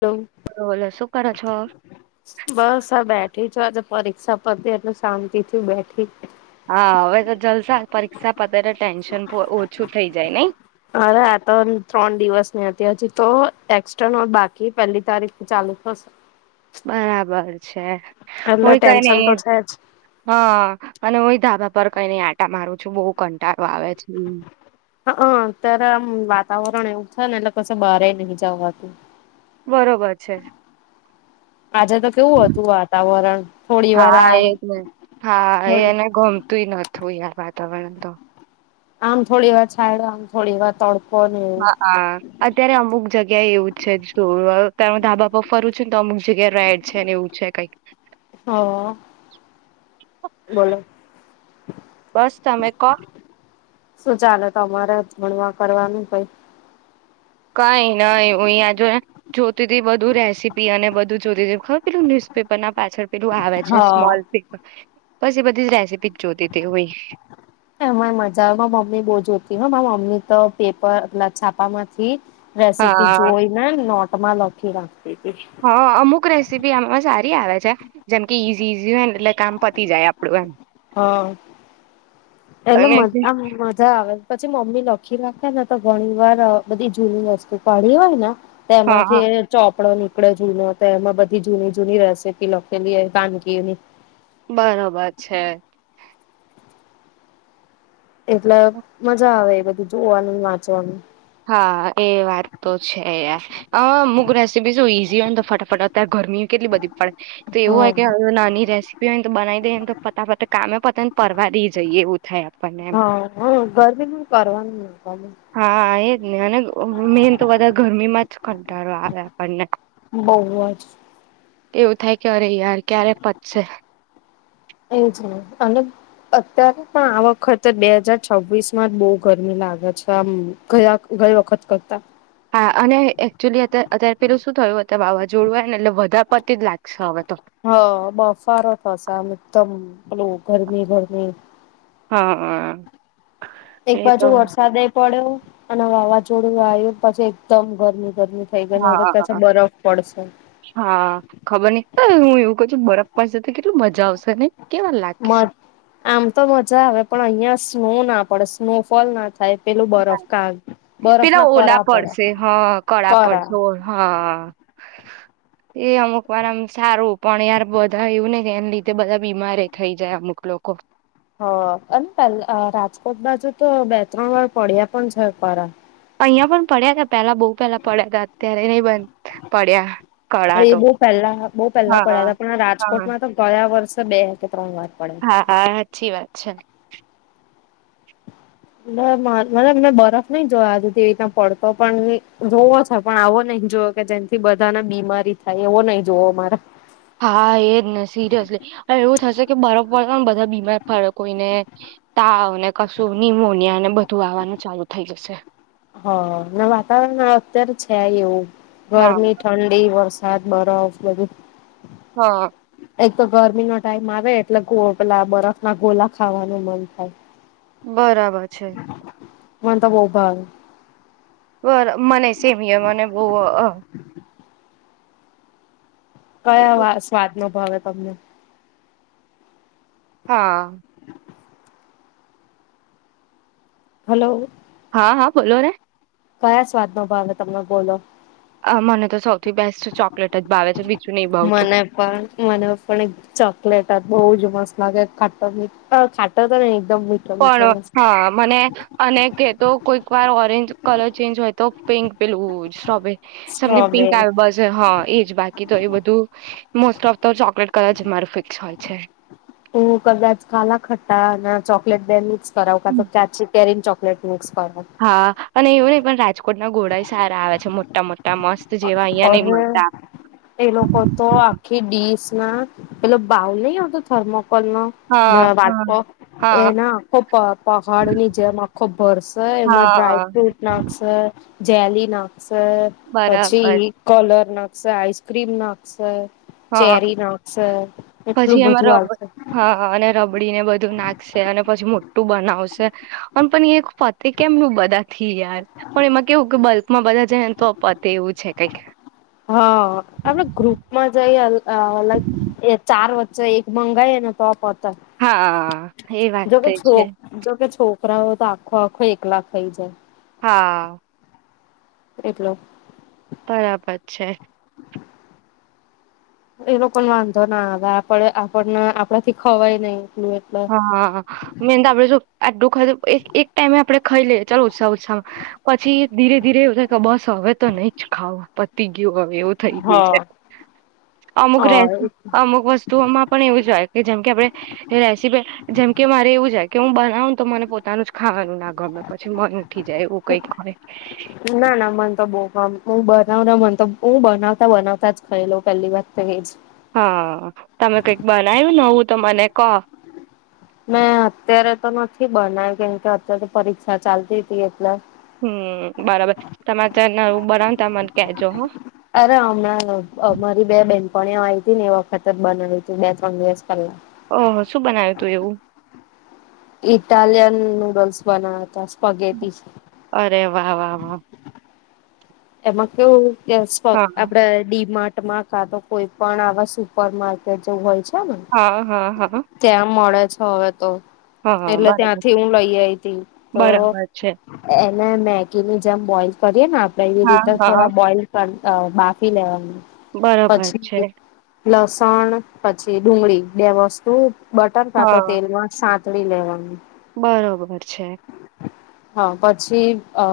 Hello, બોલો શું કરો છો? બસ આ બેઠી. આજે પરીક્ષા પતી, એટલે શાંતિથી બેઠી. હા, હવે તો જલસા. પરીક્ષા પતે તે ટેન્શન પો ઓછું થઈ જાય, નઈં? અરે, આ તો ત્રણ દિવસની હતી. હજી તો, એક્સ્ટર્નલ બાકી, પેલ્લી તારીખથી ચાલુ થશે. બરાબર છે. હું એટલે ય કંઈ ટેન્શન તો નઈં, છે જ હા અને હું ય ધાબા પ ઉપર કઈને આંટા મારું છું. બહ કંટાળો આવે છે. હ, અત્યારે આમ વાતાવરણ એવું છે, ને એટલે કશ બહારે નહી જવાતું. બરોબર છે. આજે તો કેવું હતું વાતાવરણ થોડી વાર હા, આમ એજ ને હા થોડી એને ગમતુંય નતું યાર વાત વાતાવરણ એ તો આમ થોડી વાર છાયડો આમ થોડી વાર તડકો ને એવું હા હા, અત્યારે અમુક જગ્યા જગ્યા એવું જ છે. જો ત ધાબા પર ફરું છે, ને અમુ જગ્યા રેડ છે ને એવું છે કંઈક હ, બોલો! બસ તમે કહો શું ચાલે તમારે? ભણવા કરવાનું કઈ? કઈ નહી હું અહીયા જો જોતી ત બધું રેસીપી અને બધું જોતી ખર પેલું ન્યુઝપેપર ના પાછળ પેલું આવે છે. હા સ્મોલ પીક પછી બધી જ રેસીપી જોતી હતી હોય એમાંય મજા આવે મા મમ્મી બો જોતી. હ મા મમ્મી તો પેપર ઓલા છાપા માંથી રેસીપી જોઈ ને નોટ તમા લખી રાખું. હ અમુક રેસીપી આમાં સારી [unintelligible] આવે છે જેમ કે ઈઝી-ઈઝી હોય એટલે કામ પતી જાય આપડું એમ. હા એટલે મ અને જે- આમ મજા આવે. પછી મમ્મી લ ખી રાખે ને તો ઘણી વાર અહ બધી જૂની વસ્તુ કાઢી હોય ને હા હા તેમાંથી ચોપડો ની પડો જૂનો હતો એમાં બધી જૂની-જૂની રેસીપી લખેલી એ વાનગીની બરોબર છે. એટલે મજા આવે એ બધી જોવાનું, વાંચવાનું. ઈ તો છે યાર. અમુક રેસીપી શું ઈઝી હોય ને તો ફટાફટ અતારે ઘરમી કેટલી બધી પડે તે એવુ હોય હા કે અહ નાની રેસિપીઓ હોય ને બનાવી દે ને તો ફટાફટ કામે પતે ને પરવા દી જઈએ એવું થાય આપણને એમ હા, હા ગરમી નું કરવાનું તમે હા એજ ને અને અહ મેન તો વધાર ઘરમીમાં જ કંટાળો આવે આપણને. બોવ જ. એવું થાય કે અરે યાર ક્યારે પતશે. એજ ને, અને અત્યારે પણ આ વખત બે હાજાર છવ્વીસ માં જ બોવ ગરમી લાગે છે આમ ઘયા ગઈ વખત કરતા. હા અને એકચુઅલી અત અત્યારે પેલું શું થયું હત તો વાવાઝોડ આયને એટલે વધા પતી જ લાગશે હવે. તો હા, બફારો થસે આમ એકદમ પેલું ગરમી-ગરમી. હમ્મ. એક બાજુ વરસાદે પડ્યો અને વાવાઝોડું આયું પછી એકદમ ગરમી. ગરમી થઈ ગઈ ને હવે કે છે હા બરફ પડશે હા ખબર હા નઈ હું એવું કુ છું બરફ પાસ જતી કેટલી મજા આવશે. ને કેવા લાગીશ માં આમ તો મજા આવે પણ અયાં સ્નો ના પડે સ્નો ફોલ ના થાય પેલું બરફ કા બહુ બરફ ના પેલા કરા ઓલા પડે પડશે હા કળા કરા પડશે હા. એ અમુક વાર આમ સારું પણ યાર બધા એવું ને કે એને લીધે બધા બીમારે થઈ જાય અમુક લોકો. હ અને પલ અહ રાજકોટ બાજુ તો બે ત્રણ વાર પડ્યા પણ છે પરા. અહીયા પણ પડ્યા કે પેલા બહુ પેલા પડ્યા હતા અત્યારે નહીં બન પડ્યા. કળા એ તો બહુ પહેલા બહુ પહેલા હા પડ્યા હા હતા પણ હા રાજકોટમાં તો ગયા વર્ષ તો બે ત્રણ વાર પડ્યા. હા આ હાચી વાત. અચ્છા મતબ મેં બરફ નહી જોયો આજુથી રીતના પડતો પણ જોવો છે પણ આવો નહી જોયો કે જેથી બધાને બીમારી થાય એવો નહી જોવો મારે હા એજ ને સિરિયસલી એવું થશે કે બરફર પણ બધા બીમાર ફડે કોઈને તાવને કશું નિમોનિયા ને બધું આવવાનું ચાલુ થઈ જશે હ હમણાં વાતાવરણ અત્યારે છે એવું હા ગરમી ઠંડી વરસા સાડ બરફ બધું હા એક તો ગરમીનો ટાઈમ આવે એટલે ગો પેલા બરફ ના ગોલા ખાવાનું મન થાય. બરાબર છે મનતો બો ભાવે બર મનેય સેમ હિઅર મને બહુ અ કયા વા સ્વાત ન ભાવે તમને. હા. હલો. હા હા બોલોને. કયા સ્વાદનો ભાવ તમને? બોલો. અ મને તો સૌથી બેસ્ટ ચોકલેટ જ ભાવે છે બી મને પણ મને પણ એક ચોકલેટ જ બઉ જ મસ્ ત લાગે ખાટો મી ખાટો તો નહીં. પણ હા મને અને કેતો કોઈક વાર ઓરેન્જ કલર ચેન્જ હોય તો પિંક પેલું સ્ટ્રોબે સમને પિંક સ્ટ્રોબેરી આવે બસ હા એજ બાકી તો એ બધું મોસ્ટ ઓફ તો ચોકલેટ કલર જ મારો ફિક્સ હોય છે. તું કદાચ કાલાખટ્ટા ને ચોકલેટ બે મિક્સ કરાવું કાતો તો કાચી કેરી ને ચોકલેટ મિક્સ કરાવ હા અને એવું નઈ પણ રાજ કોટના ઘોડાય સારા આવે છે મોટા-મોટા મસ્ત. જેવા અહિયાં નહી અરે, મળતા. એ લોકો તો આખી ડીશ ના પેલો બાઉલ નહીં આવતો થર્મોક્ કોલનો હા વાટકો હા એના આખો પ પહાડની જેમ આખો ભરસે એમાં હા ડ્રાયફ્રુટ નાખશે જેલિના શે પછી બરાબર કલર નાખશે, આઈસ્ક્રીમ નાખશે હા ચેરી નાખશે પછી એટલું એમાં બધું રબ આવશે હા અને રબડી ને બધ ધુ નાખશે અને પછી મોટું બનાવશે અન પણ યે ખ પતે કેમનું બધા થી યાર પણ એમાં કેવું કે બલ માં બધા જન હોયને તો અ પતે એવું છે કંઈક. હા આપડે ગ્રુપમાં જઈ અ લાઈક એ ચાર વ એક મંગાઈએ ને તો પ તે હા એ વાત જોકે તો છે છોક જોકે છોક છોકરાઓ તો આખો આખો એકલા ખઈ જાય હા એકલો બરાબર છે એલોકો ને વાંધો ના આવે આપડ આપણને આપડા થી ખવાય નહી એટલું એટલે હા મેન તો આપડે જો આટલું ખઈલે એક ટાઈમે આપડે તો ખઈ લે ચાલો ઉસા ઉસા પછી ધીરે ધીરે એવું થાય કે બસ હવે તો નઈ જ ખાવ પતી કેવું હવે એવું થઈ ગયું હા છે અમુક હ અમુક વસ્તુઓમાં પણ એવું જ હોય કે જેમ કે આપડે રે જેમકે મારે એવું જાય કે હું બનાવ તો મને પોતાનું જ ખાવાનું ન ગમેં પછી મન ઉઠી જાય એવું કઈ હોય ના મને તો બહુ ગમ [unintelligible] ના મને તો હું બનાવતા બનાવતા જ ખાઈ લઉ પેલી વાત તો જ હા તમે કઈક બનાવ્યું નવું તો મને કો મેં અત્યારે તો નથી બનાય કેમ કે અત્યારે તો પરીક્ષા ચાલતી હતી એટલે. હમ્મ બરાબર તમાર ને બનાવતા મને કેજો હ. અરે હમણાં અમારી બે બેન. પણ એ આવી હતી ને એ વખત જ બનાવીયું તું બે ત્રણ દિવસ પહેલા. ઓહ શું બનાવ્યું તું એવું. ઇટાલયન નૂડલસ બનાતા. પગેતી. અરે વાહ વાહ વાહ. એમાં કેવુ. હા આપણા ડીમા મા કા તો કોઈ પણ આવા સુપર માર્કેટ જેવું હોય. હા હા હા ત્યાં મળે. છ આવે તો. હા એટલે બરાબર ત્યાંથી હું લઈ આવીઈ તી તો. બરાબર છે મેગી ની જેમ બોઈલ કરીએ હા હા થોડા બોઈલ ત બાફી લેવાનું. બરોબર છે. પછી લસણ, પછી ડુંગળી, બે વસ્તુ બટર કાં તો હા તેલમાં સાંત તળી લેવાનું. બરોબર છે. હા, પછી, અ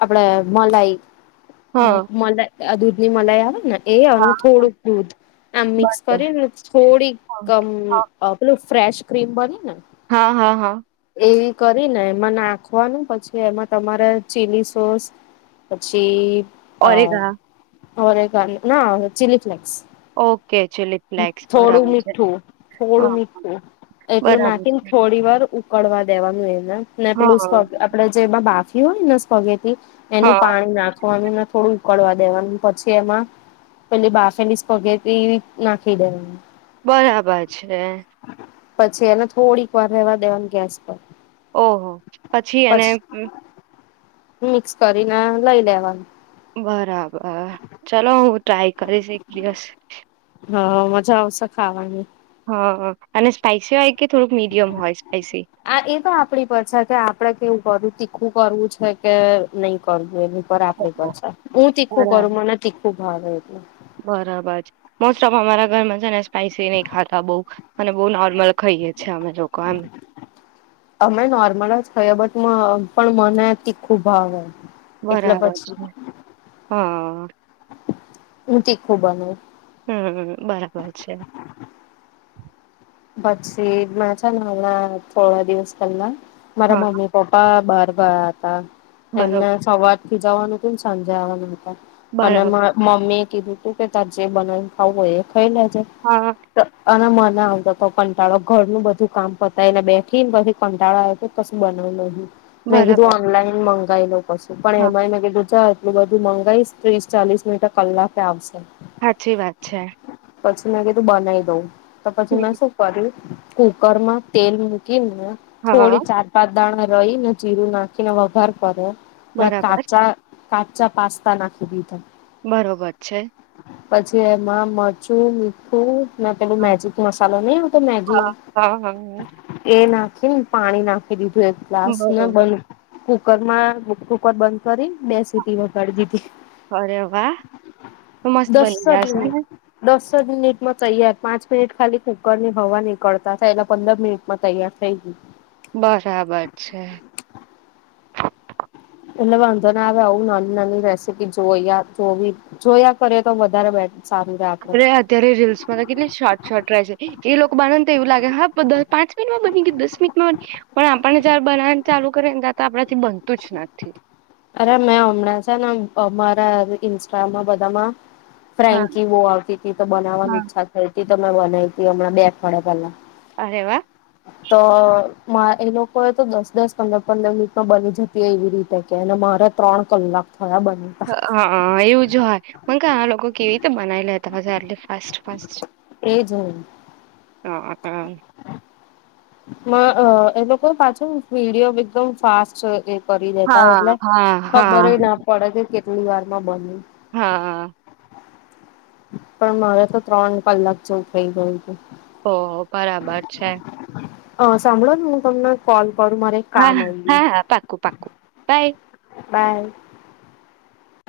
આપડે. મલાય હા હં મલા અ દૂધની મલાઈ આવેને એ અને હા થોડુંક દૂધ આમ મિક્સ બરોબર કરીને થોડીક અમ હા આ પેલું ફ્રેશ ક્રીમ બની હા હા હા. કરીને એમાં નાખવાનું પછી એમાં તમારે ચીલી સોસ પછી ઓરેગા ઓરેગા ન ના અવે chilli flakes. Okay chilli flakes થોડું બરાબર છે. મીઠું થોડું હા, મીઠું એટલું બરાબર નાખીને છે. થોડી વાર ઉ કડવા દેવાનું એ ને પેલું સ હા, આપડે જેમાં બાફ થી હોય ને [unintelligible] એનું હા. પાણી નાખ વાનુંને થોડું ઉકળવા દેવાનું પછી એમાં પેલી બાફેલી સ્ફગેથી નાખી દેવાનું. બરાબર છે. પછી એને થોડીક વાર રહેેવા દેવાની ગેસ પર ઓહો પછી એને મિક્ષ કરીને લઈ લેવાનું. બરાબર ચલો હું ટ્રાય કરીશ એક દિવસ. હ મજા આવશે ખાવાની. હ અને સ્પાઈસી હોય કે થોડુંક મીડિયમ હોય સ્પાઈસી? આ એ તો આપડી પર છે કે આપડે કેવું કરું તીખું કરવું છે કે નહીં કરવું એ પર આપડી પર ઓહો! છે હું તીખું કરું બરાબર મને તીખું મારેય બરાબર છે. મોસ્ટ ઓફ અમારા ઘરમાં છે ને સ્પાઈસી નહીં ખાતા બહુ અને બહુ નોર્મલ ખઈએે છે અમે લોકો એમ. અમે નોર્મલ જ ખઈએ બટ પણ મને તીખું ભાવે. એટલે બરાબર પછી છે. હા. ઉ તીખું બનાવું. હમ્મ હમ્મ બરાબર છે. પછી મે છે હમણાં થોડા દિવસ પહેલા મારા હા, મમ્મી પપ્પા બહાર ગયા હતા. બરો એમને સવારે થી જવાનું હતું ને સાંજે આવાનું અને બરાબર. મ મમ્મી કીધું તું કે તાર જે બનાવ ખાવું એ થઈ લેજે હા. તો અને મને આવડે તો કંટાળો ઘરનું બધું કામ પતા એલે બેઠી ને પછી કંટાળો આવે તો કશું બનાવ. મે કીધુ બરાબર. ઓનલાઈન મં ગાય લવ. પછી પણ હા, એમાં એને કીધું જાવ એટલું બધું મંગાવીશ, ત્રીસ ચાલીસ મિનટે કલાકે આવ હાચી વાત છે. પછી મે કેેધુ બનાઈ દઉં. તો પછી મેં હમ, શું કુકર માં તેલ મુક એમ ને હા, થોડી ચાર પાંચ દાણા રહી ને જીરું નાખીને વઘાર કરે. ના બરાબર. કાચા કાચા પાસ્તા નાખી દીધા. બરોબર છે. પછી એમાં મરચું, મીઠું ના, પેલું હા, મેજિક મસાલો નહી આ હા, હા, હમ્મ. તે નાખી ને પાણી નાખી દી ધે ગ્લાસ ને બરોબર. બંધ કર માં કુ-કુકર બંધ કરી બે સી ટી વગાડી દીધી, અરે વાહ! મસ્ત દસ બની અજ ગયા છે મિનિટ ને? દસ અજ મિનિટમાં તૈયાર પાંચ મિનિટ ખાલી કુકરની હવા નીકળતા થાય એલા પંદર મિનિટમાં તૈયાર થઈ ગયું. બરાબર છે. એટલે વાંધો આવે આવું નાની નાની રેસીપી જોયા જોવી જોયા કરએ તો વધારે બેઠ અરે અત્યારે રીલ્સમાં તો કેટલી શોર્ટ શોર્ટ રેસિ. એ લોકો બનાએ તો એવું લાગે હા દ પાંચ મિનિટમાં બની કે દસ મિનિટમાં બ પણ આ પણ જારે બનાવને ચાલુ કરી ને ત આપડા થી બનતું જ નથી. અરે મેં હમણાં છે ને અહ અમારા ઇન્સ્ટામાં બધામાં હા, ફ્રેન્કી બો આવતી હતી તો બનાવાની હા. ઈચ્છા થઈ તી તો મેં બનાઈ થી હમણાં બે અઠવાડિયે પેલા. અરે વા. તો માં એ લોકો એ તો દસ દસ પંદર પંદર મિનિટમાં બની જતી એવી રીતે. છે ને મારા ત્રણ કલાક થયા બનાવતા અહ હા, એવું જ હોય. મન કા આ લોકો કેવી રીતે બનાવી લેતા હશે આટલે ફાસ્ટ ફાસ્ટ. એજોન. હા આન. મ અહ એ લોકો પાછું વિડિયો એકદમ ફાસ્ટ જોવા જઈ કરી દેતા હોય હા એટલે હા ખબર હા ના પડે છે કે કેટલી વાર માં બને. હા. પણ મારે તો ત્રણ કલાક જેવું થઈ ગયું. હતું. ઓહ, બરાબર છે. અહ સાંભળો હું તમને કોલ કરું મારે એક હા કામ આવી હા ગયું હા પાકું પાકું બાય. બાય.